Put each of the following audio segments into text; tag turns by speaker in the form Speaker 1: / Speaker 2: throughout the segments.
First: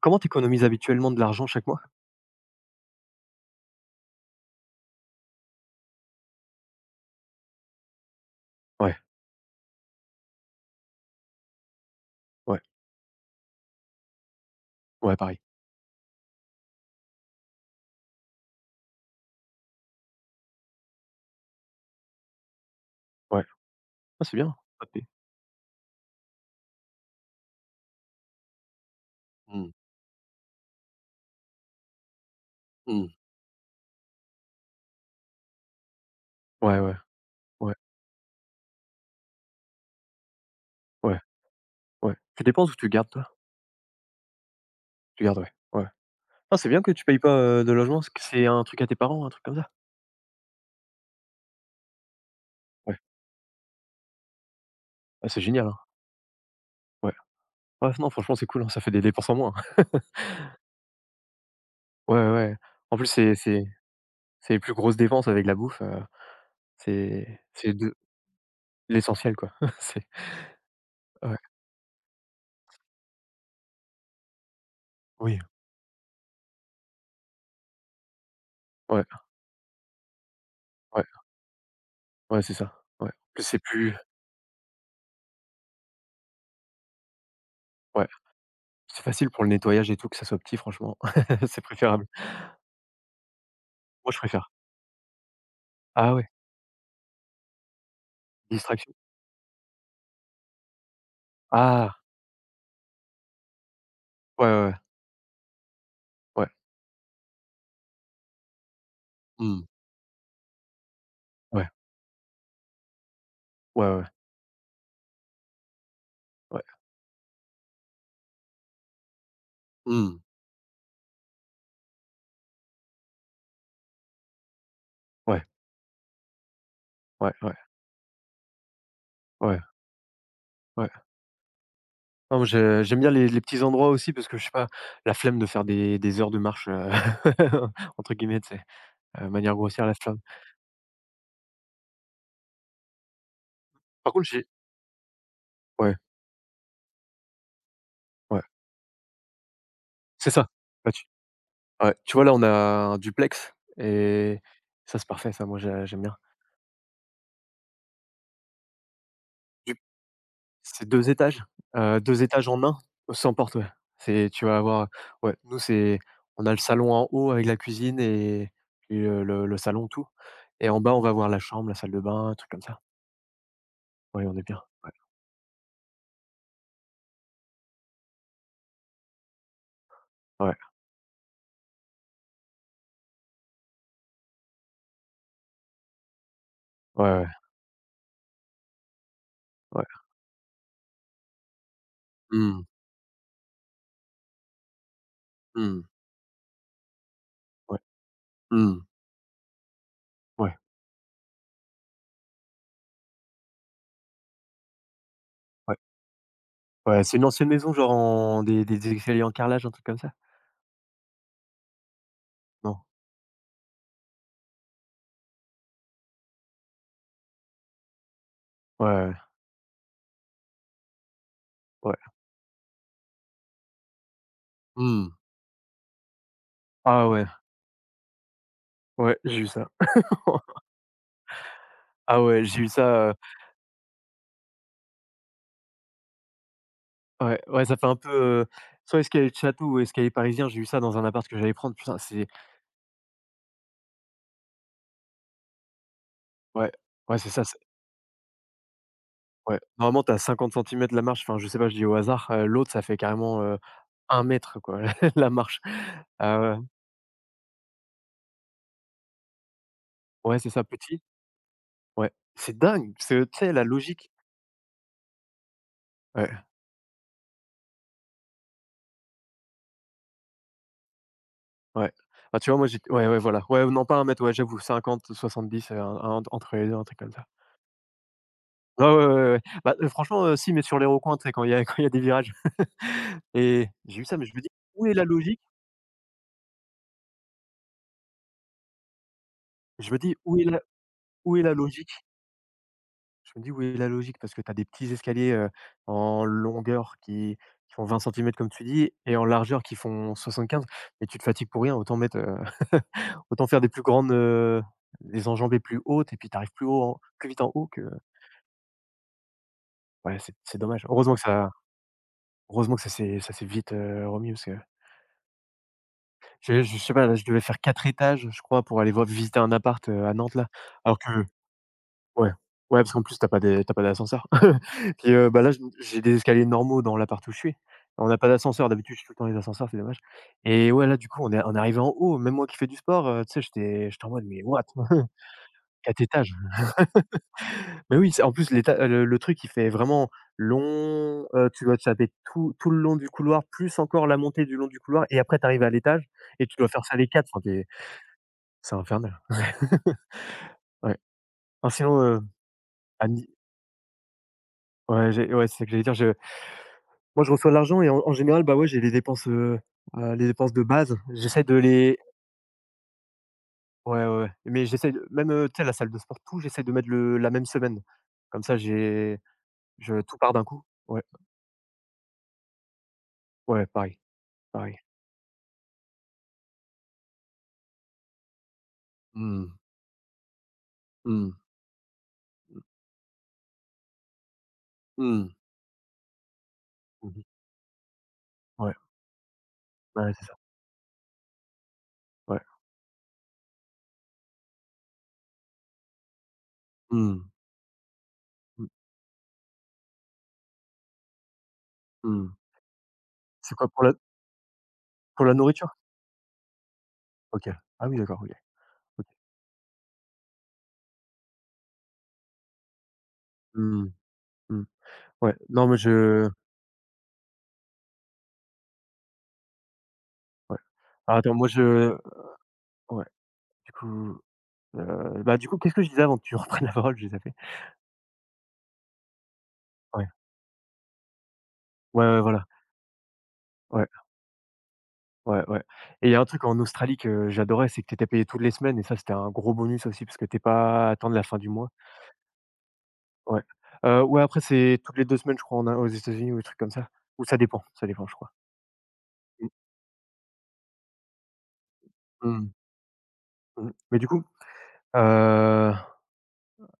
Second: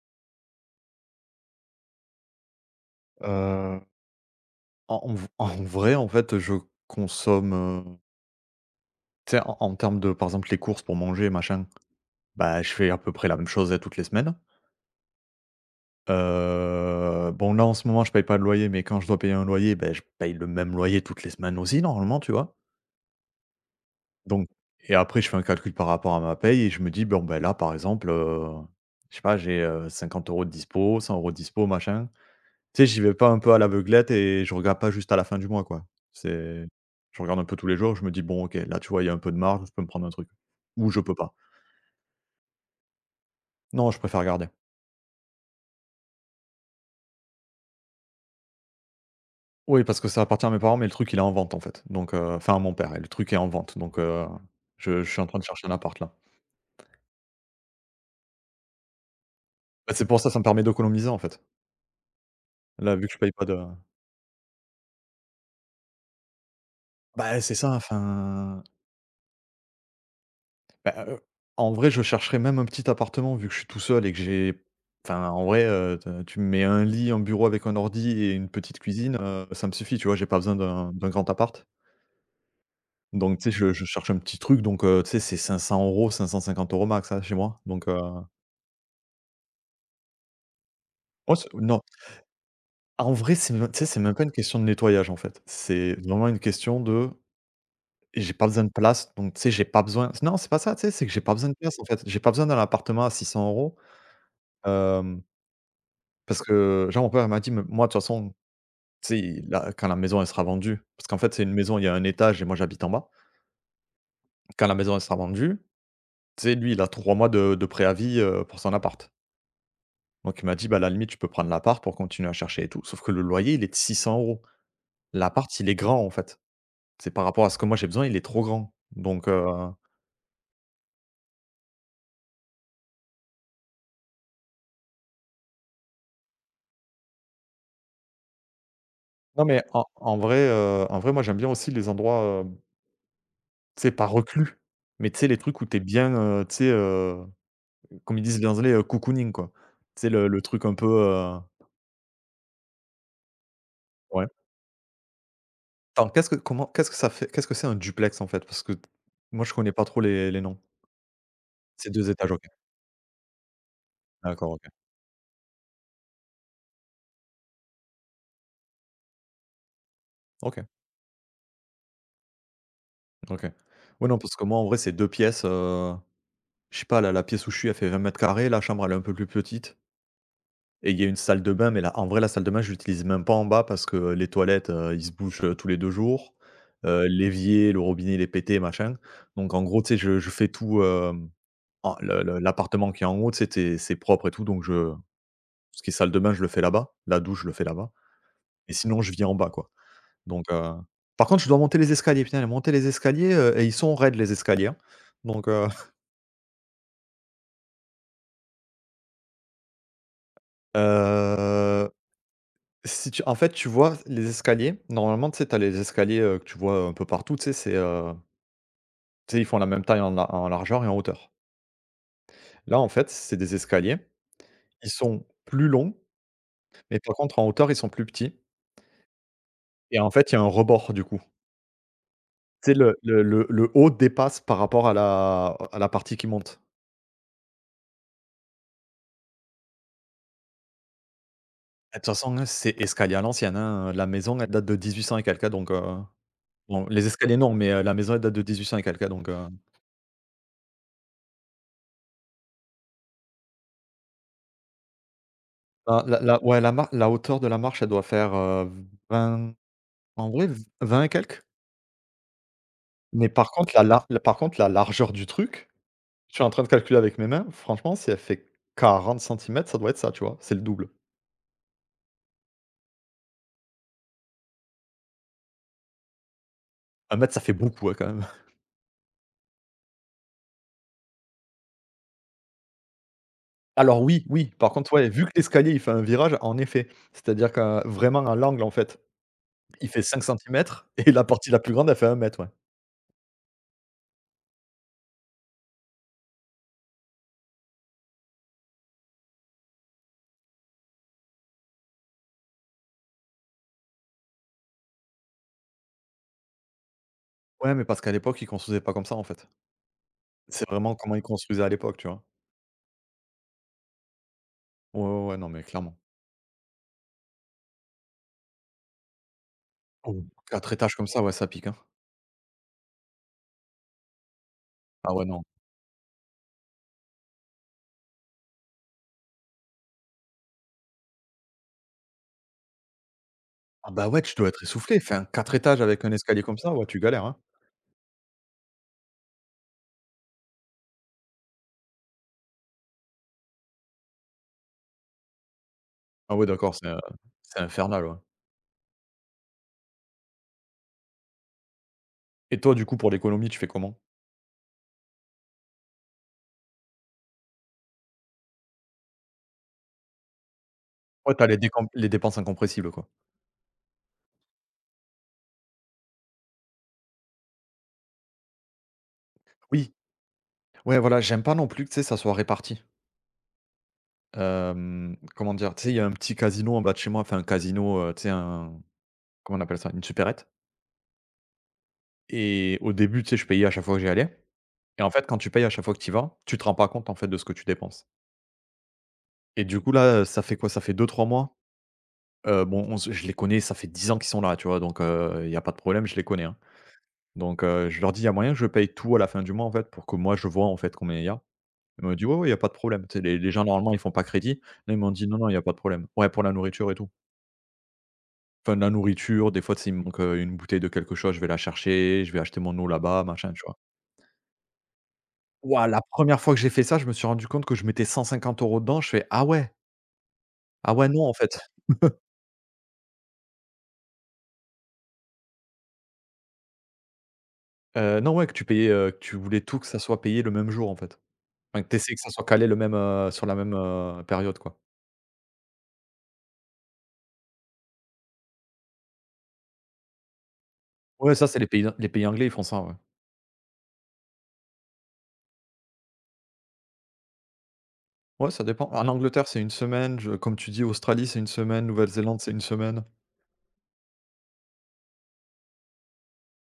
Speaker 1: Comment tu économises habituellement de l'argent chaque mois?
Speaker 2: Heu, en en v En vrai, en fait, je consomme,
Speaker 1: Ouais,
Speaker 2: tu sais, en termes de, par exemple, les courses pour manger, machin,
Speaker 1: ouais,
Speaker 2: bah, je fais à peu près la même chose, toutes les semaines.
Speaker 1: ouais, pareil.
Speaker 2: Bon, là, en ce moment, je paye pas de loyer, mais quand je dois payer un loyer, ben, je paye le même loyer toutes les semaines aussi, normalement, tu vois?
Speaker 1: Ouais. Ah, c'est
Speaker 2: Donc
Speaker 1: bien.
Speaker 2: et
Speaker 1: OK.
Speaker 2: après, je fais un calcul par rapport à ma paye et je me dis: «Bon, ben là, par exemple, je sais pas, j'ai,
Speaker 1: Mmh,
Speaker 2: 50 € de dispo, 100 € de dispo, machin». Tu sais, j'y
Speaker 1: mmh.
Speaker 2: vais pas un peu à l'aveuglette et je regarde pas juste à la fin du mois, quoi. C'est
Speaker 1: Ouais, ouais,
Speaker 2: Je regarde un peu tous
Speaker 1: ouais,
Speaker 2: les jours, je me dis: «Bon, OK, là, tu vois, il y a un peu de marge, je peux me prendre un truc» ou «Je peux
Speaker 1: ouais,
Speaker 2: pas».
Speaker 1: ouais. Tu dépenses ou tu gardes, toi?
Speaker 2: Non, je préfère garder.
Speaker 1: Tu gardes, ouais, ouais. Ah, c'est bien que tu payes pas, de logement. C'est que c'est un truc à tes parents, un truc comme ça?
Speaker 2: Oui, parce que ça appartient à mes parents, mais le truc, il est en vente, en fait, donc enfin, à mon père
Speaker 1: Ouais.
Speaker 2: et le truc est en vente, donc je suis en
Speaker 1: Ah,
Speaker 2: train
Speaker 1: c'est
Speaker 2: de chercher
Speaker 1: génial,
Speaker 2: un
Speaker 1: hein.
Speaker 2: appart, là.
Speaker 1: Ouais. Ouais, non, franchement, c'est cool, hein, ça fait des dépenses en moins.
Speaker 2: Bah, c'est pour ça, ça me permet d'économiser, en fait.
Speaker 1: Ouais, ouais.
Speaker 2: Là,
Speaker 1: En
Speaker 2: vu
Speaker 1: plus,
Speaker 2: que je paye
Speaker 1: c'est
Speaker 2: pas de
Speaker 1: c'est c'est les plus grosses dépenses avec la bouffe, c'est
Speaker 2: bah, c'est ça,
Speaker 1: c'est de
Speaker 2: enfin.
Speaker 1: l'essentiel, quoi. C'est
Speaker 2: Bah,
Speaker 1: ouais.
Speaker 2: en vrai, je chercherais même un petit appartement vu que je suis tout seul et que j'ai enfin,
Speaker 1: Oui.
Speaker 2: en vrai, te tu me mets un lit, un bureau avec un ordi et une petite
Speaker 1: Ouais,
Speaker 2: cuisine, ça me suffit, tu vois? J'ai pas besoin d'un
Speaker 1: ouais,
Speaker 2: d'un grand appart.
Speaker 1: ouais, c'est ça. Ouais. En
Speaker 2: Donc tu
Speaker 1: plus
Speaker 2: sais,
Speaker 1: c'est
Speaker 2: je
Speaker 1: plus
Speaker 2: cherche un petit truc donc tu sais, c'est cinq cents euros, 550 € max, hein, chez moi donc heu.
Speaker 1: ouais. C'est facile pour le nettoyage et tout, que ça soit petit, franchement,
Speaker 2: oh c'est
Speaker 1: c'est
Speaker 2: Non,
Speaker 1: préférable.
Speaker 2: en vrai, c'est même tu sais, c'est
Speaker 1: Moi
Speaker 2: même
Speaker 1: je
Speaker 2: pas une
Speaker 1: préfère.
Speaker 2: question de nettoyage, en fait. C'est
Speaker 1: Ah
Speaker 2: vraiment
Speaker 1: ouais,
Speaker 2: une question de j'ai pas besoin de
Speaker 1: distraction.
Speaker 2: place donc tu sais, j'ai pas besoin non, c'est pas ça, tu sais, c'est que j'ai pas besoin de place, en
Speaker 1: Ah!
Speaker 2: fait. J'ai pas besoin d'un appartement à 600 euros.
Speaker 1: Ouais, ouais, ouais,
Speaker 2: Parce
Speaker 1: ouais.
Speaker 2: que, genre, mon père, il m'a dit: «Mais moi, de toute façon, tu sais,
Speaker 1: Mmh.
Speaker 2: là quand la maison, elle sera vendue» parce qu'en fait, c'est une
Speaker 1: Ouais.
Speaker 2: maison, il y a un étage et moi, j'habite en bas.
Speaker 1: Ouais, ouais,
Speaker 2: Quand la maison, elle sera vendue, tu sais,
Speaker 1: ouais.
Speaker 2: lui, il a 3 mois de préavis, pour son appart.
Speaker 1: Mmh.
Speaker 2: Donc il m'a dit: «Bah, à la limite, tu peux prendre l'appart pour continuer à chercher et tout». Sauf que le loyer, il est de 600 €.
Speaker 1: Ouais,
Speaker 2: L'appart, il est grand, en fait. C'est par
Speaker 1: ouais,
Speaker 2: rapport à
Speaker 1: ouais,
Speaker 2: ce que moi, j'ai besoin, il est trop grand. Donc
Speaker 1: ouais, ouais. Non mais je j'aime bien les petits endroits aussi, parce que je sais pas, la flemme de faire des heures de marche, entre guillemets, tu sais?
Speaker 2: non,
Speaker 1: Manière
Speaker 2: mais en
Speaker 1: grossière, la
Speaker 2: en
Speaker 1: flemme.
Speaker 2: vrai, en vrai, moi, j'aime bien aussi les endroits, tu sais, pas
Speaker 1: Par contre, j'ai
Speaker 2: reclus, mais tu sais, les trucs où t'es
Speaker 1: ouais,
Speaker 2: bien, tu sais, heu. Comme ils disent
Speaker 1: ouais,
Speaker 2: les Anglais, cocooning quoi. Tu sais le
Speaker 1: c'est
Speaker 2: le
Speaker 1: ça.
Speaker 2: truc un peu,
Speaker 1: Bah, tu Ouais, tu vois, là, on a un duplex
Speaker 2: ouais.
Speaker 1: et ça, c'est parfait, ça. Moi j'aime
Speaker 2: Attends,
Speaker 1: bien.
Speaker 2: qu'est-ce que c'est un duplex en fait? Parce que moi je connais pas trop les noms.
Speaker 1: C'est 2 étages,
Speaker 2: C'est 2
Speaker 1: 2
Speaker 2: étages, OK.
Speaker 1: étages en 1, sans porte, ouais. C'est tu
Speaker 2: D'accord,
Speaker 1: vas
Speaker 2: OK.
Speaker 1: avoir ouais. Nous, c'est on a le salon en haut avec la cuisine, et le salon, tout.
Speaker 2: OK,
Speaker 1: Et en bas, on va avoir la chambre, la salle de bain, un truc comme ça.
Speaker 2: OK. Ouais, non,
Speaker 1: Oui,
Speaker 2: parce
Speaker 1: on est
Speaker 2: que moi
Speaker 1: bien.
Speaker 2: en vrai
Speaker 1: Ouais.
Speaker 2: c'est 2 pièces, je sais pas la pièce où je suis elle fait 20 mètres carrés, la chambre elle est un peu plus petite
Speaker 1: Ouais.
Speaker 2: et il y a une salle de bain, mais là en vrai la salle de bain je l'utilise même pas en bas parce que les toilettes, ils se bougent, tous les 2 jours.
Speaker 1: Ouais, ouais,
Speaker 2: L'évier, le robinet il est pété machin. Donc en gros
Speaker 1: ouais.
Speaker 2: tu sais je fais tout, hem. En le
Speaker 1: Mmh.
Speaker 2: L'appartement qui est en haut, tu sais, tu c'est propre et tout, donc je ce
Speaker 1: Mmh.
Speaker 2: qui est salle de bain, je le fais là-bas, la douche, je le fais
Speaker 1: Ouais.
Speaker 2: là-bas et
Speaker 1: Mmh.
Speaker 2: sinon je vis en bas, quoi, donc
Speaker 1: Ouais,
Speaker 2: par contre, je dois monter les escaliers, putain, monter les escaliers, et ils sont raides les escaliers, hein, donc heu.
Speaker 1: ouais, ouais, c'est une ancienne maison, genre en des escaliers en carrelage, un truc comme ça?
Speaker 2: heu,
Speaker 1: Non?
Speaker 2: Si tu en fait, tu vois les escaliers, normalement, tu sais, tu les escaliers, que tu vois un peu partout, tu sais, c'est,
Speaker 1: Ouais, ouais,
Speaker 2: tu sais, ils font la même taille en largeur et en hauteur.
Speaker 1: ouais.
Speaker 2: Là, en fait, c'est des escaliers, ils
Speaker 1: Mmh.
Speaker 2: sont plus longs, mais
Speaker 1: Ah
Speaker 2: par
Speaker 1: ouais,
Speaker 2: contre en hauteur, ils sont plus petits
Speaker 1: ouais, j'ai eu ça.
Speaker 2: et en fait, il y a un rebord, du coup.
Speaker 1: Ah ouais, j'ai eu
Speaker 2: Tu sais, le
Speaker 1: ça.
Speaker 2: le le le haut dépasse par rapport à la partie qui monte.
Speaker 1: Ouais, ouais, ça fait un peu, heu, soit escalier de château, ou escalier parisien. J'ai eu ça dans un appart que j'allais prendre.
Speaker 2: Ah,
Speaker 1: Putain,
Speaker 2: de toute
Speaker 1: c'est
Speaker 2: façon, hein, c'est escalier à l'ancienne, hein, la maison, elle date de 1800 et quelques, hein, donc
Speaker 1: ouais,
Speaker 2: bon, les
Speaker 1: ouais, c'est
Speaker 2: escaliers
Speaker 1: ça,
Speaker 2: non,
Speaker 1: c'est
Speaker 2: mais la maison, elle date de 1800 et quelques, hein, donc heu.
Speaker 1: ouais. Normalement, t'as 50 centimètres cm la marche. Enfin, je sais pas, je dis au hasard. L'autre, ça fait carrément, 1 m quoi, la marche.
Speaker 2: Ah, la
Speaker 1: Ah
Speaker 2: la
Speaker 1: ouais,
Speaker 2: ouais, la hauteur de la marche, elle doit faire, 20 en
Speaker 1: ouais,
Speaker 2: vrai,
Speaker 1: c'est
Speaker 2: v
Speaker 1: ça, petit.
Speaker 2: 20 et quelques,
Speaker 1: Ouais. C'est dingue, c'est
Speaker 2: mais
Speaker 1: tu
Speaker 2: par
Speaker 1: sais, la
Speaker 2: contre
Speaker 1: logique
Speaker 2: la largeur du truc,
Speaker 1: ouais,
Speaker 2: je suis en train de calculer avec mes mains, franchement, si elle fait 40 centimètres, ça doit être ça, tu vois? C'est le double.
Speaker 1: ouais. Bah, tu vois, moi, j'ai ouais, ouais, voilà. Ouais, non, pas un mètre, ouais, j'avoue, 50-70, un entre les deux, un truc comme
Speaker 2: un
Speaker 1: ça.
Speaker 2: mètre, ça fait beaucoup, hein, quand même.
Speaker 1: Ouais, ouais, ouais, ouais, ouais. Bah, franchement, si, mais sur les recoins, tu sais, quand il y a quand il y a des virages et j'ai
Speaker 2: Alors
Speaker 1: eu ça,
Speaker 2: oui,
Speaker 1: mais je me dis:
Speaker 2: oui, par
Speaker 1: «Où
Speaker 2: contre,
Speaker 1: est la
Speaker 2: ouais, vu que
Speaker 1: logique?»
Speaker 2: l'escalier, il fait un virage, en effet, c'est-à-dire qu'à vraiment à l'angle, en fait, il
Speaker 1: Je me
Speaker 2: fait
Speaker 1: dis:
Speaker 2: 5 centimètres et la
Speaker 1: Où est
Speaker 2: partie
Speaker 1: la
Speaker 2: la plus grande,
Speaker 1: logique?»
Speaker 2: elle fait 1 mètre, ouais.
Speaker 1: Je me dis: «Où est la logique?» Parce que tu as des petits escaliers, en longueur qui font 20 centimètres comme tu dis, et en largeur qui font 75, et tu te fatigues pour rien. Autant mettre, autant faire des plus grandes, des enjambées plus hautes, et puis tu arrives plus haut en plus vite en haut
Speaker 2: Ouais,
Speaker 1: que
Speaker 2: mais parce qu'à l'époque, ils construisaient pas comme ça, en fait.
Speaker 1: ouais, c'est
Speaker 2: C'est
Speaker 1: dommage.
Speaker 2: vraiment comment ils construisaient à l'époque, tu vois?
Speaker 1: Heureusement que ça s'est vite, remis parce que
Speaker 2: Ouais, ouais, ouais, non, mais clairement.
Speaker 1: je sais pas. Là, je devais faire 4 étages, je crois, pour aller voir visiter un appart, à
Speaker 2: Oh,
Speaker 1: Nantes là,
Speaker 2: 4 étages
Speaker 1: alors
Speaker 2: comme
Speaker 1: que
Speaker 2: ça, ouais, ça pique, hein.
Speaker 1: ouais. Ouais, parce qu'en plus, t'as pas d'ascenseur.
Speaker 2: Ah
Speaker 1: Puis,
Speaker 2: ouais,
Speaker 1: bah,
Speaker 2: non.
Speaker 1: là, je j'ai des escaliers normaux dans l'appart où je suis. On n'a pas d'ascenseur, d'habitude je suis tout le temps dans les ascenseurs, c'est dommage. Et ouais, là, du coup, on est arrivé en haut, même moi qui fais du sport, tu sais,
Speaker 2: Ah
Speaker 1: j'étais
Speaker 2: bah,
Speaker 1: en
Speaker 2: ouais,
Speaker 1: mode:
Speaker 2: tu
Speaker 1: «Mais
Speaker 2: dois être
Speaker 1: what?»
Speaker 2: essoufflé, enfin 4 étages
Speaker 1: Quatre
Speaker 2: avec un
Speaker 1: étages.
Speaker 2: escalier comme ça, ouais, tu galères, hein.
Speaker 1: Mais oui, c'est en plus, l'éta le truc, il fait vraiment long, tu dois te taper tout le long du couloir, plus encore la montée du long du couloir, et après tu arrives à l'étage
Speaker 2: Ah ouais,
Speaker 1: et tu dois
Speaker 2: d'accord,
Speaker 1: faire ça les quatre, enfin,
Speaker 2: c'est
Speaker 1: tu
Speaker 2: infernal, ouais.
Speaker 1: c'est infernal. Ouais. Ah, sinon,
Speaker 2: Et toi, du coup,
Speaker 1: à
Speaker 2: pour
Speaker 1: mi
Speaker 2: l'économie, tu fais comment?
Speaker 1: ouais, j'ai ouais, c'est ce que j'allais dire, je moi, je reçois l'argent et en général, bah, ouais, j'ai les dépenses de base.
Speaker 2: Ouais,
Speaker 1: J'essaie
Speaker 2: t'as
Speaker 1: de
Speaker 2: les décom
Speaker 1: les
Speaker 2: les dépenses incompressibles, quoi.
Speaker 1: ouais, ouais, ouais, mais j'essaie de même, tu sais, la salle de sport, tout, j'essaie de mettre le la même semaine. Comme ça, j'ai
Speaker 2: Oui,
Speaker 1: je tout part d'un coup.
Speaker 2: ouais,
Speaker 1: Ouais,
Speaker 2: voilà, j'aime pas non plus que, tu sais, ça soit réparti.
Speaker 1: ouais, pareil, pareil.
Speaker 2: Hem, comment dire? Tu sais, il y a un petit casino en bas de chez moi, enfin un casino, tu sais un
Speaker 1: Mmh,
Speaker 2: comment on appelle ça? Une supérette
Speaker 1: mmh,
Speaker 2: et au début, tu sais, je payais à chaque fois que j'y allais et en fait,
Speaker 1: mmh,
Speaker 2: quand tu payes à chaque fois que tu y vas, tu te rends pas compte, en
Speaker 1: mmh.
Speaker 2: fait, de ce que tu dépenses
Speaker 1: Ouais,
Speaker 2: et du coup,
Speaker 1: ouais,
Speaker 2: là,
Speaker 1: c'est ça.
Speaker 2: ça fait quoi? Ça fait deux, trois mois,
Speaker 1: Ouais.
Speaker 2: bon, on se je les connais, ça fait 10 ans qu'ils sont là, tu vois? Donc il y a pas de problème, je les connais, hein.
Speaker 1: Mmh,
Speaker 2: Donc je leur dis: «Il y a moyen que je
Speaker 1: mmh,
Speaker 2: paye tout à la fin du mois, en fait, pour que moi, je vois, en fait, combien il y a?» Ils m'ont dit:
Speaker 1: mmh.
Speaker 2: «Ouais, ouais, il y a pas de problème». Tu sais, les
Speaker 1: C'est
Speaker 2: gens,
Speaker 1: quoi
Speaker 2: normalement, ils font pas crédit. Là, ils m'ont dit:
Speaker 1: pour la
Speaker 2: «Non, non, il y a pas de
Speaker 1: nourriture?
Speaker 2: problème». Ouais, pour la nourriture et tout.
Speaker 1: OK. Ah oui, d'accord, OK,
Speaker 2: Enfin de la
Speaker 1: OK.
Speaker 2: nourriture, des fois, tu me manque, une bouteille de quelque chose, je vais la chercher, je vais acheter mon eau là-bas, machin, tu vois?
Speaker 1: Mmh, mmh. Ouais, non, mais
Speaker 2: Ouah, la
Speaker 1: je
Speaker 2: première fois que j'ai fait ça, je me suis rendu compte que je mettais 150 € dedans, je fais: «Ah ouais,
Speaker 1: ouais.
Speaker 2: ah ouais,
Speaker 1: Alors
Speaker 2: non, en
Speaker 1: attends, moi,
Speaker 2: fait».
Speaker 1: je ouais, du coup bah, du coup, qu'est-ce que je disais avant que tu reprennes la parole? J'ai zappé.
Speaker 2: Non, ouais, que tu payais, que tu voulais tout que ça
Speaker 1: Ouais.
Speaker 2: soit payé le même jour, en fait. Enfin, que
Speaker 1: Ouais,
Speaker 2: tu que
Speaker 1: ouais,
Speaker 2: ça soit
Speaker 1: voilà.
Speaker 2: calé le même, sur la même,
Speaker 1: Ouais,
Speaker 2: période, quoi.
Speaker 1: ouais, ouais, et il y a un truc en Australie que j'adorais. C'est que tu étais payé toutes les semaines, et ça, c'était un gros bonus aussi, parce que tu es pas à attendre la
Speaker 2: Ouais,
Speaker 1: fin
Speaker 2: ça,
Speaker 1: du
Speaker 2: c'est les
Speaker 1: mois.
Speaker 2: pays anglais, ils font ça, ouais.
Speaker 1: Ouais. Ouais, après, c'est toutes les 2 semaines, je crois, en in aux États-Unis ou des trucs comme ça. Ou ça dépend, je crois.
Speaker 2: Ouais, ça dépend. En Angleterre,
Speaker 1: Mmh.
Speaker 2: c'est une semaine, je comme tu dis, Australie, c'est une semaine, Nouvelle-Zélande,
Speaker 1: Mmh.
Speaker 2: c'est une semaine.
Speaker 1: Mmh. Mais heu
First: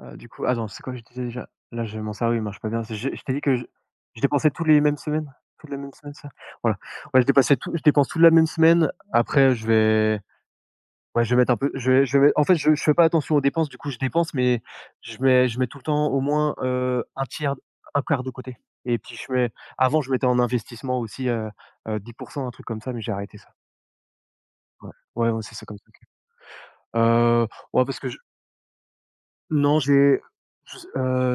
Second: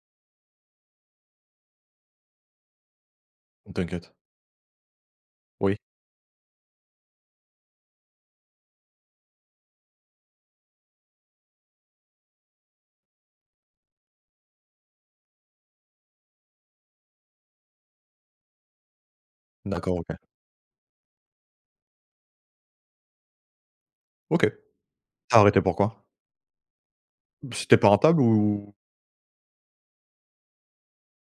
Speaker 1: du coup, attends, c'est quoi que je disais déjà? Là, j'ai mon cerveau, il marche pas bien. C'est je t'ai dit que
Speaker 2: T'inquiète.
Speaker 1: je dépensais tous les mêmes semaines? Toutes
Speaker 2: Oui?
Speaker 1: les mêmes semaines, c'est ça? Voilà. Ouais, je dépense toute la même semaine. Après, je vais ouais, je vais mettre en fait, je fais pas attention aux dépenses, du coup, je dépense, mais je mets tout le temps au moins, 1/3, 1/4 de côté, et puis je mets
Speaker 2: D'accord,
Speaker 1: avant, je
Speaker 2: OK.
Speaker 1: mettais en investissement aussi, 10% un truc comme ça, mais j'ai arrêté ça.
Speaker 2: OK.
Speaker 1: Ouais. Ouais,
Speaker 2: T'as
Speaker 1: ouais, c'est
Speaker 2: arrêté
Speaker 1: ça comme truc.
Speaker 2: pourquoi?
Speaker 1: Heu,
Speaker 2: C'était
Speaker 1: ouais,
Speaker 2: pas
Speaker 1: parce que je
Speaker 2: rentable ou?
Speaker 1: non, j'ai je s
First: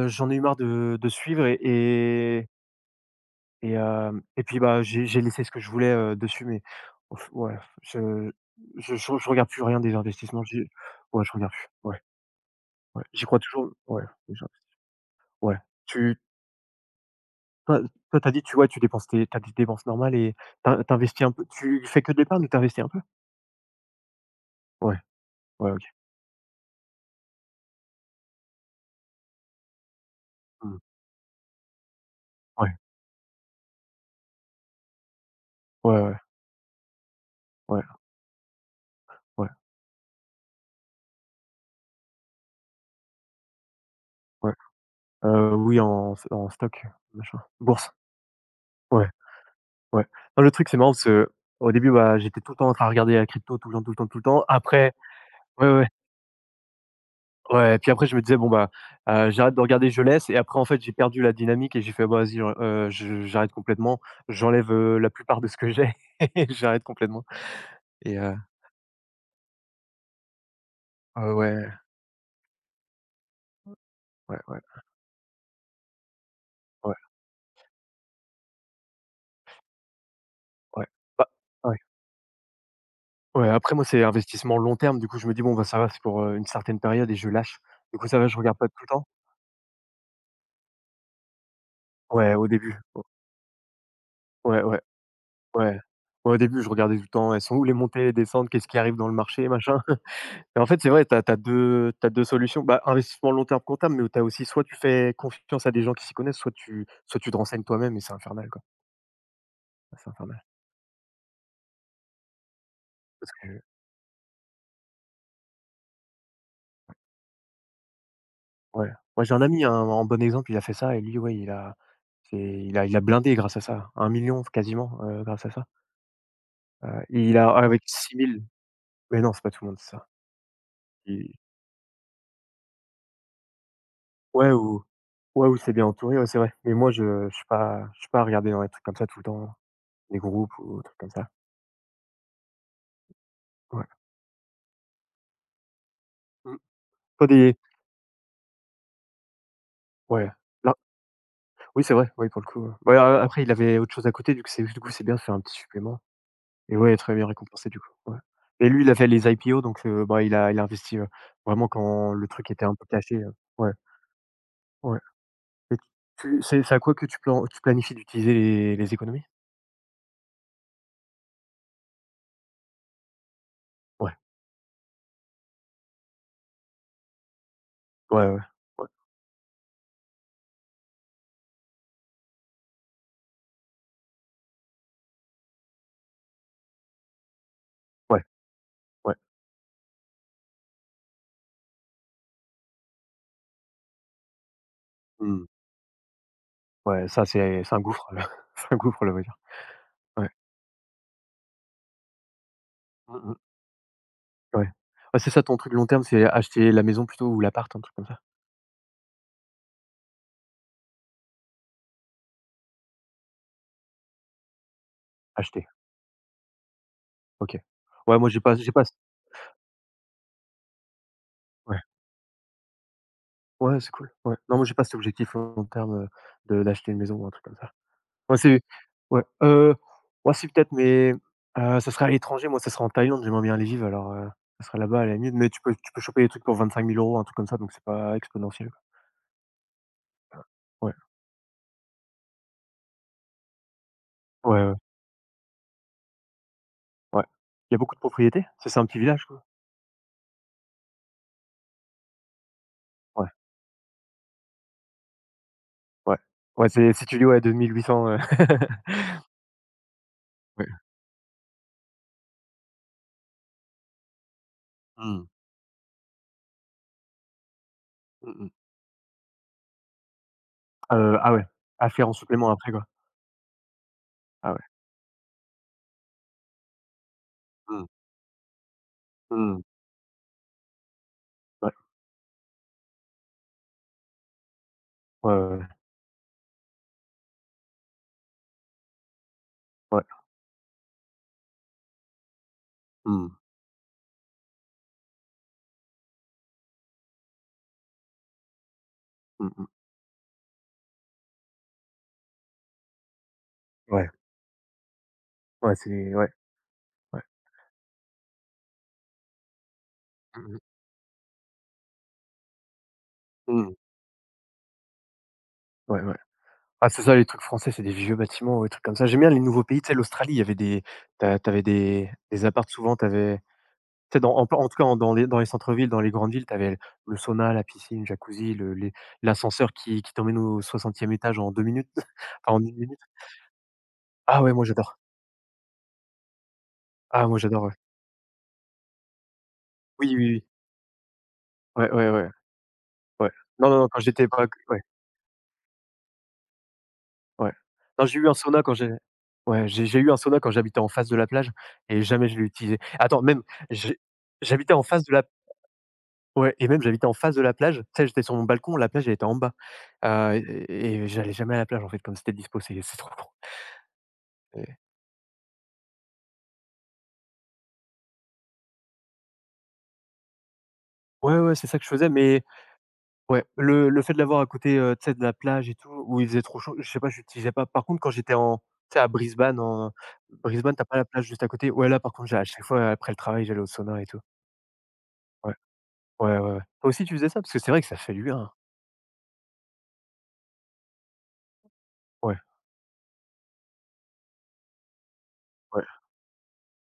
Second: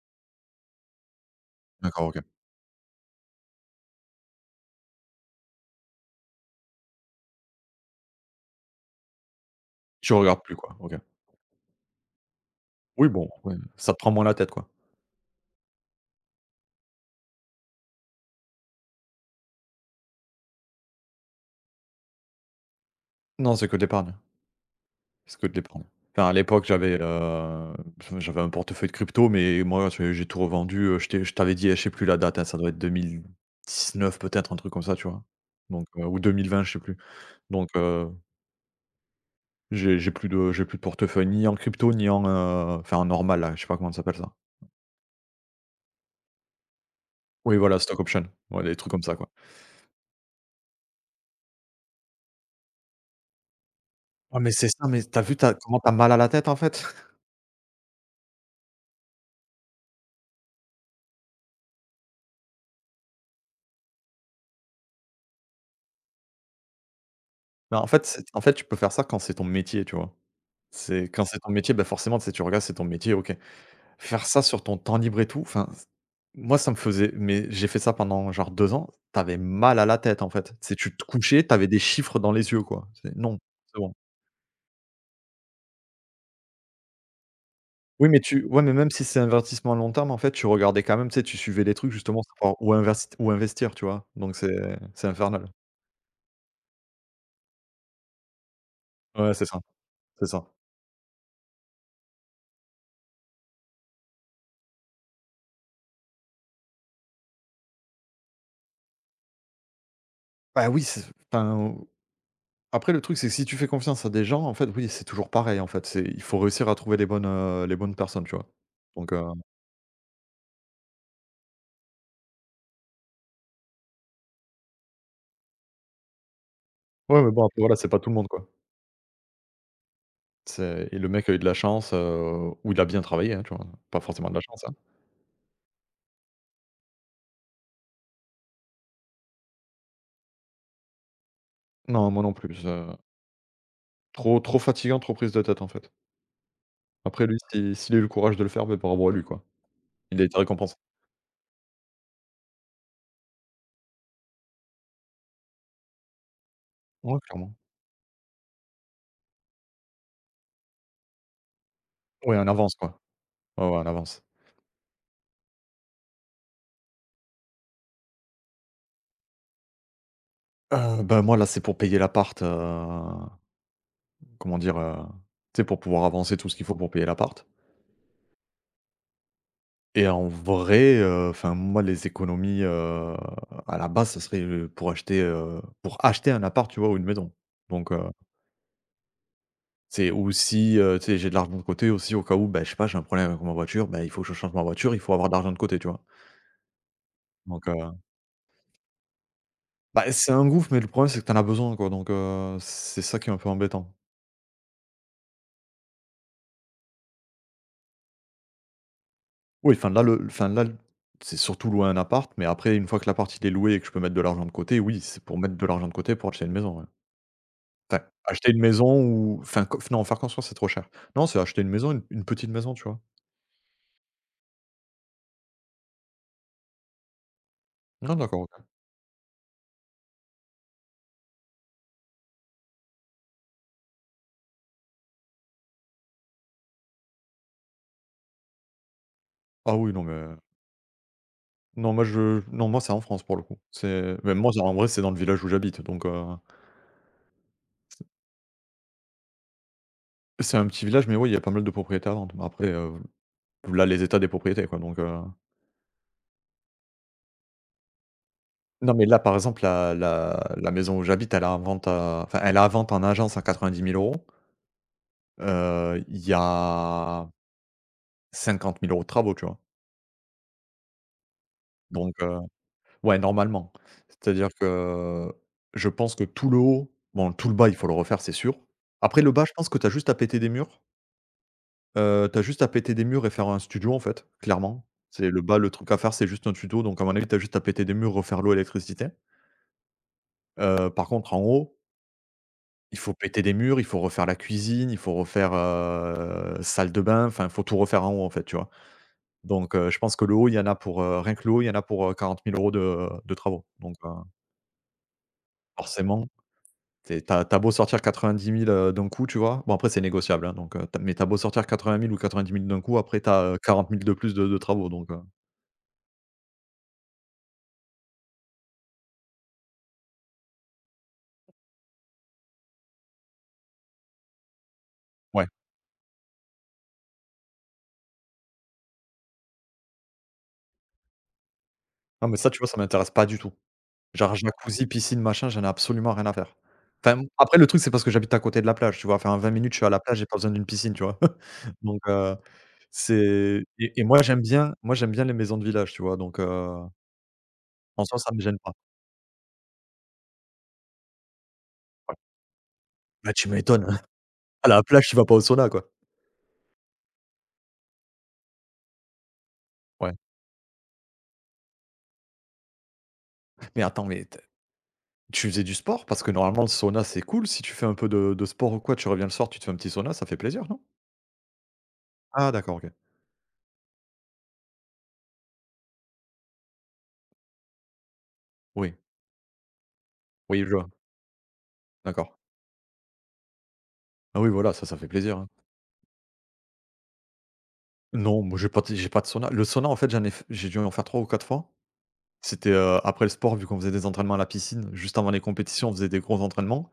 Speaker 1: j'en ai eu marre de suivre
Speaker 2: D'accord, OK.
Speaker 1: et hem et puis, bah, j'ai laissé ce que je voulais, dessus, mais ouf, ouais, je je regarde plus rien des
Speaker 2: Tu regardes
Speaker 1: investissements,
Speaker 2: plus
Speaker 1: j'ai
Speaker 2: quoi, OK.
Speaker 1: ouais, je regarde plus, ouais. Ouais,
Speaker 2: Oui
Speaker 1: j'y
Speaker 2: bon,
Speaker 1: crois
Speaker 2: ouais,
Speaker 1: toujours,
Speaker 2: ça te
Speaker 1: ouais,
Speaker 2: prend moins la
Speaker 1: déjà,
Speaker 2: tête quoi.
Speaker 1: ouais. Tu toi Toi, tu vois, tu dépenses tes t'as des dépenses normales, et t'in tu un peu tu fais que de l'épargne ou t'investis un peu?
Speaker 2: Non, c'est que de l'épargne,
Speaker 1: Ouais,
Speaker 2: c'est que de
Speaker 1: ouais,
Speaker 2: l'épargne.
Speaker 1: OK.
Speaker 2: Enfin à l'époque j'avais, j'avais un portefeuille de crypto mais moi j'ai tout
Speaker 1: Mmh.
Speaker 2: revendu, je t'avais dit, je sais plus la date, hein, ça doit être
Speaker 1: Ouais,
Speaker 2: 2019 peut-être, un truc comme ça, tu vois? Donc
Speaker 1: ouais, ouais,
Speaker 2: ou 2020, je sais plus. Donc
Speaker 1: ouais, ouais,
Speaker 2: j'ai plus de portefeuille ni en crypto ni en, enfin en normal là, je sais pas comment ça s'appelle ça.
Speaker 1: ouais. Oui, en stock, machin.
Speaker 2: Oui voilà,
Speaker 1: Bourse,
Speaker 2: stock option, ouais des trucs comme
Speaker 1: ouais,
Speaker 2: ça quoi.
Speaker 1: ouais. Non, le truc, c'est marrant parce que au début, bah, j'étais tout le temps en train de regarder la crypto, tout le temps, tout le temps, tout le
Speaker 2: Ouais
Speaker 1: temps.
Speaker 2: mais c'est ça,
Speaker 1: Après
Speaker 2: mais t'as vu tu
Speaker 1: ouais,
Speaker 2: comment
Speaker 1: ouais.
Speaker 2: t'as mal à la tête en fait?
Speaker 1: Ouais, et puis après je me disais: «Bon, bah, j'arrête de regarder, je laisse», et après en fait, j'ai perdu la dynamique et j'ai fait: «Bah, vas-y, je j'arrête complètement. J'enlève, la plupart de ce que j'ai et j'arrête complètement.»
Speaker 2: Bah en fait
Speaker 1: Et
Speaker 2: c'est en fait tu peux faire ça quand c'est ton métier, tu vois? C'est quand c'est ton
Speaker 1: ouais,
Speaker 2: métier, bah, forcément, tu sais, tu regardes, c'est ton métier, OK. Faire
Speaker 1: ouais,
Speaker 2: ça
Speaker 1: ouais,
Speaker 2: sur ton temps libre et tout, enfin, c moi, ça me
Speaker 1: ouais,
Speaker 2: faisait mais j'ai fait ça pendant genre 2 ans, t'avais mal à la tête, en fait. C'est
Speaker 1: ouais.
Speaker 2: Tu te
Speaker 1: Bah,
Speaker 2: couchais, tu avais
Speaker 1: ouais,
Speaker 2: des chiffres dans les yeux, quoi. C'est non,
Speaker 1: ouais, après
Speaker 2: c'est
Speaker 1: moi,
Speaker 2: bon.
Speaker 1: c'est investissement long terme, du coup, je me dis: «Bon, bah, ça va, c'est pour, une certaine période», et je lâche. Du
Speaker 2: Oui,
Speaker 1: coup, ça
Speaker 2: mais
Speaker 1: va, je
Speaker 2: tu
Speaker 1: regarde
Speaker 2: ouais,
Speaker 1: pas
Speaker 2: mais
Speaker 1: tout le
Speaker 2: même si
Speaker 1: temps.
Speaker 2: c'est un investissement à long terme, en fait, tu regardais quand même, tu sais, tu suivais les trucs justement
Speaker 1: Ouais,
Speaker 2: pour
Speaker 1: au
Speaker 2: savoir
Speaker 1: début,
Speaker 2: où investir, tu vois? Donc c'est
Speaker 1: ouais, ouais,
Speaker 2: c'est infernal.
Speaker 1: ouais. Ouais, au début, je regardais tout le temps, elles sont où les montées, les descentes, qu'est-ce qui arrive dans le
Speaker 2: Ouais, c'est
Speaker 1: marché,
Speaker 2: ça,
Speaker 1: machin?
Speaker 2: c'est ça.
Speaker 1: Et en fait, c'est vrai, tu as deux t'as 2 solutions. Bah, investissement long terme comptable, mais tu as aussi soit tu fais confiance à des gens qui s'y connaissent, soit tu te renseignes toi-même, et c'est infernal, quoi. Ah, c'est infernal.
Speaker 2: Bah, oui, c'est enfin. Après le truc, c'est
Speaker 1: Parce
Speaker 2: que si tu
Speaker 1: que
Speaker 2: fais confiance à des gens, en fait, oui, c'est toujours pareil, en fait. C'est il faut réussir à trouver les bonnes personnes, tu vois?
Speaker 1: ouais,
Speaker 2: Donc
Speaker 1: moi j'ai un ami, hein, en bon exemple, il a fait ça et lui, ouais, il a c'est il a blindé grâce à ça. 1 million quasiment, grâce à ça.
Speaker 2: ouais, mais
Speaker 1: Il
Speaker 2: bon,
Speaker 1: a
Speaker 2: après voilà,
Speaker 1: avec
Speaker 2: c'est pas tout le
Speaker 1: six
Speaker 2: monde,
Speaker 1: mille
Speaker 2: quoi.
Speaker 1: mais non, c'est pas tout le monde c'est ça.
Speaker 2: C'est et le mec
Speaker 1: Il
Speaker 2: a eu de la chance, ou il a bien travaillé, hein, tu vois? Pas forcément de la
Speaker 1: ouais
Speaker 2: chance, hein.
Speaker 1: ou ouais ou c'est bien entouré, ouais, c'est vrai. Mais moi, je suis pas à regarder dans les trucs comme ça tout le temps, des groupes ou des trucs comme ça.
Speaker 2: Non, moi non plus, je
Speaker 1: Ouais.
Speaker 2: trop trop fatigant, trop prise de tête, en fait.
Speaker 1: Mmh.
Speaker 2: Après
Speaker 1: Toi,
Speaker 2: lui,
Speaker 1: des
Speaker 2: si s'il a eu le courage de le faire, ben bravo à lui, quoi. Il a
Speaker 1: ouais.
Speaker 2: été récompensé.
Speaker 1: Oui, c'est vrai, oui, pour le coup, ouais, a après il avait autre chose à côté, du coup c'est bien de faire un petit supplément, et ouais, très
Speaker 2: Ouais,
Speaker 1: bien
Speaker 2: clairement.
Speaker 1: récompensé du coup, ouais, et lui, il a fait les IPO, donc bah, il a investi, vraiment quand le
Speaker 2: Ouais, en
Speaker 1: truc était un
Speaker 2: avance,
Speaker 1: peu
Speaker 2: quoi.
Speaker 1: caché,
Speaker 2: Ouais,
Speaker 1: ouais,
Speaker 2: ouais, en avance.
Speaker 1: ouais, et tu c'est à quoi que tu plan tu planifies d'utiliser les économies?
Speaker 2: Bah, moi, là, c'est pour payer l'appart,
Speaker 1: Ouais,
Speaker 2: comment dire? Tu sais, pour pouvoir avancer tout ce qu'il faut pour payer l'appart.
Speaker 1: ouais, ouais, ouais,
Speaker 2: Et en vrai, enfin moi les économies, à la base, ce serait, pour acheter, pour acheter un appart, tu vois? Ou une maison. Donc,
Speaker 1: ouais, ouais,
Speaker 2: c'est aussi, si, tu sais, j'ai de l'argent de côté aussi au cas où, bah, je sais pas, j'ai un problème avec ma voiture, bah, il faut que je change ma voiture, il faut avoir de
Speaker 1: mmh,
Speaker 2: l'argent de côté, tu vois?
Speaker 1: ouais, ça
Speaker 2: Donc,
Speaker 1: c'est un gouffre, c'est un gouffre là, on dire,
Speaker 2: bah,
Speaker 1: ouais,
Speaker 2: c'est un gouffre, mais le problème, c'est que t'en as besoin, quoi, donc, c'est
Speaker 1: mmh
Speaker 2: ça qui est
Speaker 1: mh,
Speaker 2: un peu embêtant.
Speaker 1: ouais. Ouais, c'est ça ton truc long terme, c'est acheter la maison plutôt, ou l'appart, un truc comme ça?
Speaker 2: Oui, enfin là le enfin là, l c'est surtout louer un appart, mais après une fois que l'appart il est loué et que je peux mettre de l'argent de côté, oui, c'est pour mettre de
Speaker 1: Acheter,
Speaker 2: l'argent de côté pour acheter une maison, ouais.
Speaker 1: OK.
Speaker 2: Enfin,
Speaker 1: Ouais, moi j'ai
Speaker 2: acheter
Speaker 1: pas
Speaker 2: une
Speaker 1: c
Speaker 2: maison ou enfin, co non, faire construire, c'est trop cher. Non, c'est acheter une
Speaker 1: ouais.
Speaker 2: maison, une petite maison, tu vois?
Speaker 1: Ouais, c'est cool, ouais. Non, moi, j'ai pas cet objectif en termes, de d'acheter une maison ou un truc comme ça.
Speaker 2: Non,
Speaker 1: Moi,
Speaker 2: d'accord, OK.
Speaker 1: c'est ouais, ouais, si peut-être, mais, ça sera à l'étranger. Moi, ça sera en Thaïlande, j'aimerais bien aller vivre, alors, ça sera là-bas à la limite, mais tu peux choper des trucs pour 25 000 € un truc comme ça, donc c'est pas exponentiel, quoi.
Speaker 2: Ah oui, non, mais
Speaker 1: Ouais.
Speaker 2: non, moi, je non, moi, c'est en France, pour le coup. C'est mais moi,
Speaker 1: Ouais,
Speaker 2: c'est
Speaker 1: ouais,
Speaker 2: en
Speaker 1: ouais.
Speaker 2: vrai, c'est dans le village où j'habite, donc
Speaker 1: Ouais. Il y a beaucoup de propriétés? C'est un petit village, quoi?
Speaker 2: c'est un petit village, mais oui, il y a pas mal de propriétés à vendre. Mais après,
Speaker 1: Ouais,
Speaker 2: là, les états des propriétés, quoi, donc
Speaker 1: ouais. Ouais, c'est si tu loues à 2 800,
Speaker 2: non, mais là, par exemple, la la
Speaker 1: Ouais.
Speaker 2: la maison où j'habite, elle est en vente à enfin, elle est à vente en agence à 90 000 euros.
Speaker 1: Mmh.
Speaker 2: Il y a
Speaker 1: Mmh mh.
Speaker 2: 50 000 euros de travaux, tu vois?
Speaker 1: Ah ouais, à faire en
Speaker 2: Donc
Speaker 1: supplément après, quoi.
Speaker 2: ouais, normalement. C'est-à-dire
Speaker 1: Ah ouais.
Speaker 2: que je pense que tout le haut, bon, tout le bas, il
Speaker 1: Mmh.
Speaker 2: faut le refaire, c'est sûr. Après le bas, je
Speaker 1: Mmh.
Speaker 2: pense que tu as juste à péter des murs.
Speaker 1: Ouais.
Speaker 2: Tu as juste à péter des murs et faire un studio, en fait, clairement. C'est
Speaker 1: Ouais,
Speaker 2: le
Speaker 1: ouais,
Speaker 2: bas,
Speaker 1: ouais.
Speaker 2: le truc à faire, c'est juste un tuto, donc à mon avis, tu as juste à péter des murs, refaire l'eau, l'électricité.
Speaker 1: Ouais.
Speaker 2: Par contre, en haut, il faut
Speaker 1: Mmh.
Speaker 2: péter des murs, il faut refaire la cuisine, il faut refaire, salle de bain, enfin, il faut tout refaire en haut, en fait, tu vois?
Speaker 1: Mmh.
Speaker 2: Donc je pense que le haut, il y en a pour, rien que le haut, il y en a pour, 40 000 € de travaux, donc
Speaker 1: Ouais. Ouais, c'est
Speaker 2: forcément.
Speaker 1: ouais, ouais.
Speaker 2: C'est t'as as tu as beau sortir 90 000, d'un coup, tu vois? Bon après c'est négociable, hein,
Speaker 1: Mmh mh.
Speaker 2: donc tu mais t'as beau sortir 80 000 ou 90 000 d'un coup, après
Speaker 1: Mmh.
Speaker 2: 40 000 de plus de travaux donc heu.
Speaker 1: Ouais, ouais. Ah, c'est ça, les trucs français, c'est des vieux bâtiments ou des trucs comme ça. J'aime bien les nouveaux pays, tu sais, l'Australie, il y avait des tu avais des apparts souvent, tu avais tu sais, dans en plan en tout cas, dans
Speaker 2: Ouais.
Speaker 1: les centres-villes, dans les grandes villes, tu avais le sauna, la piscine, jacuzzi, le les l'ascenseur qui t'emmène au soixantième étage en 2 minutes,
Speaker 2: Non mais ça,
Speaker 1: enfin,
Speaker 2: tu
Speaker 1: en
Speaker 2: vois,
Speaker 1: une
Speaker 2: ça
Speaker 1: minute.
Speaker 2: m'intéresse pas du tout. Genre
Speaker 1: Ah ouais, moi
Speaker 2: jacuzzi,
Speaker 1: j'adore.
Speaker 2: piscine, machin, j'en ai absolument rien à faire. Enfin,
Speaker 1: Ah moi
Speaker 2: après
Speaker 1: j'adore,
Speaker 2: le
Speaker 1: ouais.
Speaker 2: truc, c'est parce que j'habite à côté de la plage, tu vois? Enfin, en 20 minutes, je suis à la
Speaker 1: Oui,
Speaker 2: plage, j'ai
Speaker 1: oui,
Speaker 2: pas
Speaker 1: oui.
Speaker 2: besoin d'une piscine, tu vois?
Speaker 1: Ouais,
Speaker 2: Donc
Speaker 1: ouais, ouais, ouais.
Speaker 2: c'est
Speaker 1: Non, non, non,
Speaker 2: et
Speaker 1: quand j'étais pas ouais.
Speaker 2: moi j'aime bien les maisons de village, tu vois? Donc
Speaker 1: Ouais.
Speaker 2: en
Speaker 1: Non,
Speaker 2: soi,
Speaker 1: j'ai eu
Speaker 2: ça
Speaker 1: un
Speaker 2: me gêne
Speaker 1: sauna
Speaker 2: pas.
Speaker 1: quand j'ai ouais, j'ai eu un sauna quand j'habitais en face de la plage et jamais je l'ai utilisé. Attends,
Speaker 2: Bah,
Speaker 1: même
Speaker 2: tu m'étonnes,
Speaker 1: j'ai
Speaker 2: à
Speaker 1: j'habitais
Speaker 2: la
Speaker 1: en face
Speaker 2: plage,
Speaker 1: de
Speaker 2: tu vas
Speaker 1: la
Speaker 2: pas au sauna, quoi.
Speaker 1: ouais, et même j'habitais en face de la plage. Tu sais, j'étais sur mon balcon, la plage elle était en bas,
Speaker 2: Ouais.
Speaker 1: heu et j'allais jamais à la plage en fait comme c'était dispo, c'est trop grand,
Speaker 2: Mais attends, mais
Speaker 1: et
Speaker 2: tu faisais du sport? Parce que normalement le sauna c'est cool, si tu fais un peu de sport ou quoi, tu reviens le soir, tu te fais un petit sauna, ça fait plaisir, non?
Speaker 1: ouais, ouais, c'est ça que je faisais, mais
Speaker 2: Ah d'accord, OK.
Speaker 1: ouais, le fait de l'avoir à côté, tu sais, de la plage et tout, où il faisait trop chaud, je sais pas, j'utilisais pas. Par contre, quand j'étais en
Speaker 2: Oui,
Speaker 1: tu sais, à Brisbane en
Speaker 2: oui, je
Speaker 1: Brisbane, t'as
Speaker 2: vois,
Speaker 1: pas la plage juste à côté. Ouais, là par contre,
Speaker 2: d'accord.
Speaker 1: j'ai à chaque fois après le travail, j'allais au sauna et tout. Ouais.
Speaker 2: Ah oui voilà, ça fait plaisir, hein.
Speaker 1: Ouais, ouais, ouais. Toi aussi, tu faisais ça? Parce que c'est vrai que ça fait du
Speaker 2: Non,
Speaker 1: bien.
Speaker 2: moi j'ai pas de sauna. Le sauna en fait, j'en ai f j'ai dû en faire 3 ou 4 fois.
Speaker 1: Ouais,
Speaker 2: C'était, après le sport, vu qu'on faisait des entraînements à la piscine, juste avant les
Speaker 1: ouais,
Speaker 2: compétitions, on faisait des gros entraînements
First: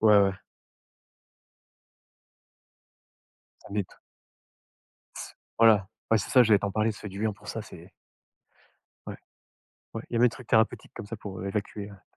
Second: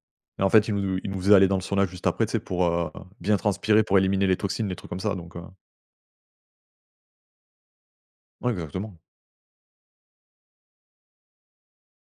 Speaker 1: ouais, ouais.
Speaker 2: et en fait, ils nous faisaient aller dans le sauna juste après, tu sais, pour, bien
Speaker 1: Ça
Speaker 2: transpirer,
Speaker 1: m'éto
Speaker 2: pour éliminer les toxines, les trucs comme ça donc
Speaker 1: voilà. Ouais, c'est ça, je vais t'en parler, ça fait du bien pour ça, c'est
Speaker 2: ouais exactement.
Speaker 1: ouais, ouais. Il y a même des trucs thérapeutiques comme ça pour, évacuer, hein.